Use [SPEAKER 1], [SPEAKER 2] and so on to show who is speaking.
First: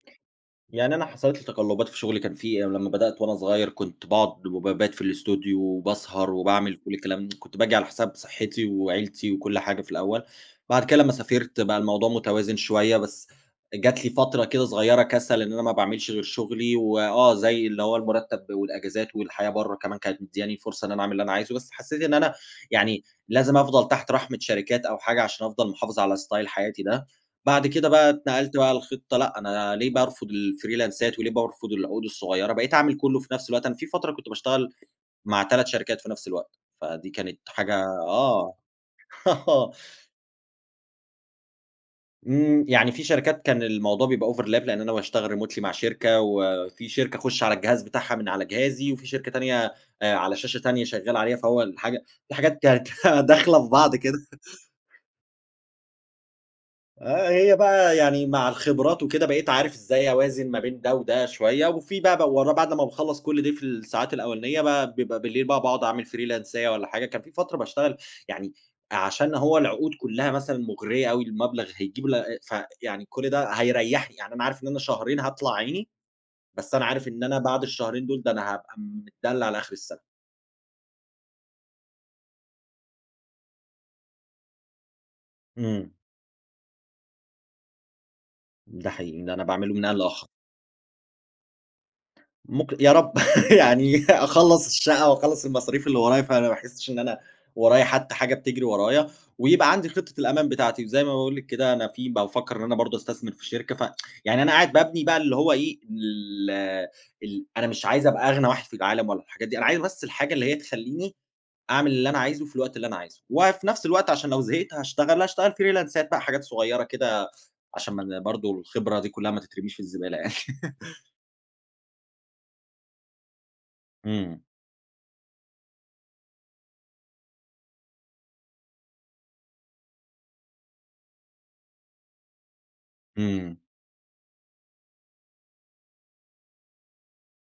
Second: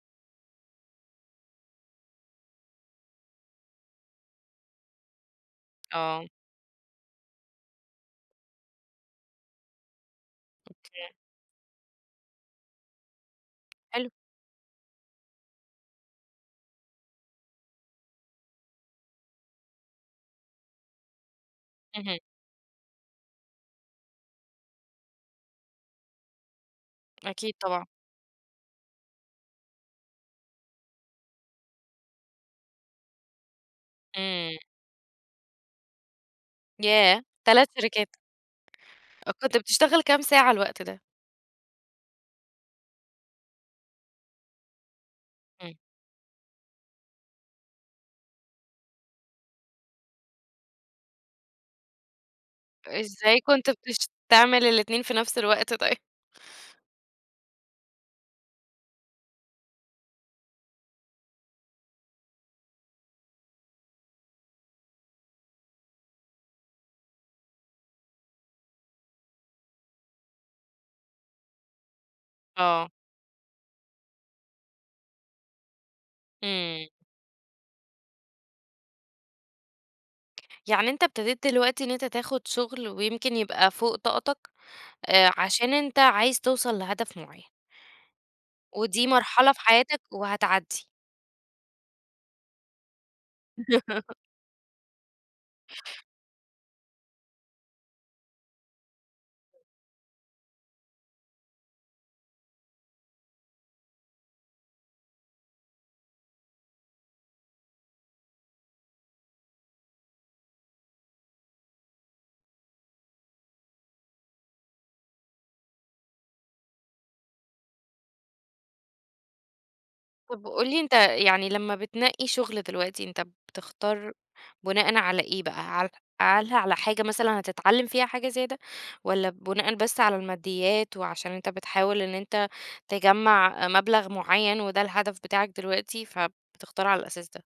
[SPEAKER 1] يعني أنا حصلت لي تَقلُّبات في شغلي. كان في أنا لمّا بدأت وأنا صغير، كنت باقعد وبابات في الأستوديو
[SPEAKER 2] آه.
[SPEAKER 1] وباسهر وباعمل كل الكلام، كنت باجي على حساب صحِّتي وعيلتي وكل حاجة في الأول. بعد كده
[SPEAKER 2] أوكي.
[SPEAKER 1] لمّا سافرت بقى الموضوع متوازن شوية، بس جات
[SPEAKER 2] حلو.
[SPEAKER 1] لي فترة كده صغيرة كَسَل، إن أنا ما باعملش غير شغلي و آه، زي اللي هو المُرتَّب والأجازات والحياة برّه كمان كانت مدّياني فرصة إن أنا أعمل اللي أنا عايزه، بس حسّيت إن
[SPEAKER 2] اهم.
[SPEAKER 1] أنا يعني لازم أفضل تحت رحمِة شركات أو حاجة عشان أفضل محافِظ على style حياتي ده.
[SPEAKER 2] أكيد
[SPEAKER 1] بعد
[SPEAKER 2] طبعًا.
[SPEAKER 1] كده بقى اتنقلت بقى لخطة، لأ، أنا ليه بارفُض الفريلانسات وليه بارفض العقود الصغيرة؟ بقيت أعمل كُلّه في نفس الوقت، أنا في فترة كنت
[SPEAKER 2] إمم.
[SPEAKER 1] باشتغل مع 3 شركات في نفس الوقت، فدي
[SPEAKER 2] ياه!
[SPEAKER 1] كانت
[SPEAKER 2] 3
[SPEAKER 1] حاجة
[SPEAKER 2] شركات.
[SPEAKER 1] آه،
[SPEAKER 2] أ كنت
[SPEAKER 1] آه.
[SPEAKER 2] بتشتغل كام ساعة الوقت ده؟
[SPEAKER 1] إمم. يعني في شركات كان الموضوع بيبقى overlap، لإن أنا باشتغل remotely مع
[SPEAKER 2] إمم.
[SPEAKER 1] شركة وفي شركة أخُش على الجهاز بتاعها من على جهازي وفي شركة تانية، آآ على شاشة تانية شغّال عليها فهو الحاجة الحاجات كانت
[SPEAKER 2] إزاي
[SPEAKER 1] داخلة
[SPEAKER 2] كنت
[SPEAKER 1] في بعض
[SPEAKER 2] بتش
[SPEAKER 1] كده.
[SPEAKER 2] تعمل الاتنين في نفس الوقت طيب؟
[SPEAKER 1] آه. هي بقى يعني مع الخبرات وكده، بقيت عارف إزاي أوازن ما بين ده وده شوية وفي بقى بو ورا بعد لمّا باخلّص كل ده في الساعات الأولانية بقى، بيبقى بالليل بقى باقعد أعمل فريلانساية والّا حاجة. كان في فترة باشتغل يعني عشان هو العقود كُلّها مثلًا مُغرية أوي، المبلغ هيجيب ل ف
[SPEAKER 2] آه.
[SPEAKER 1] يعني كل ده هيريّحني، يعني أنا عارف إن أنا شهرين هاطلع عيني، بس أنا
[SPEAKER 2] إمم.
[SPEAKER 1] عارف إن أنا بعد الشهرين دول، ده أنا هابقى متدلّع على آخِر السَنة.
[SPEAKER 2] يعني أنت ابتديت دلوقتي إن أنت تاخُد شُغل ويمكن يبقى فوق طاقتك، آآ عشان
[SPEAKER 1] إمم.
[SPEAKER 2] أنت عايز توصل لهدف معيّن.
[SPEAKER 1] ده
[SPEAKER 2] ودي
[SPEAKER 1] حقيقي، إن أنا
[SPEAKER 2] مرحلة في
[SPEAKER 1] باعمله من آن
[SPEAKER 2] حياتك
[SPEAKER 1] لآخَر.
[SPEAKER 2] وهتعدّي.
[SPEAKER 1] مك يا رب يعني أخلّص الشقّة وأخلّص المصاريف اللي ورايا، فأنا ما أحسِّش إن أنا ورايا حتّى حاجة بتجري ورايا، ويبقى عندي خِطّة الأمان بتاعتي. وزي ما باقول لِك كده أنا في بافكّر إن أنا برضه أستثمر في شركة ف يعني أنا قاعد بابني بقى اللي هو إيه، ال ال أنا مش عايز أبقى أغنى واحد في العالم ولا الحاجات دي، أنا عايز بس الحاجة اللي هي تخلّيني أعمل اللي أنا عايزه، في الوقت اللي أنا عايزه. وفي نفس الوقت عشان لو زهقت هاشتغل، لأ أشتغل فيريلانسات بقى حاجات صغيرة كده، عشان ما أنا برضه الخبرة دي كُلّها ما تترميش في الزبالة يعني.
[SPEAKER 2] طب وقُل لي أنت يعني لمّا بتنقّي شُغل دلوقتي، أنت بتختار
[SPEAKER 1] إمم.
[SPEAKER 2] بُناءً على إيه بقى؟ هل على على حاجة مثلًا هتتعلّم فيها حاجة زيادة والّا بُناءً بس على المادّيات وعشان أنت بتحاول إن أنت
[SPEAKER 1] إمم.
[SPEAKER 2] تجمّع آآ، مبلغ معيّن وده الهدف بتاعك دلوقتي، فبتختار على الأساس ده؟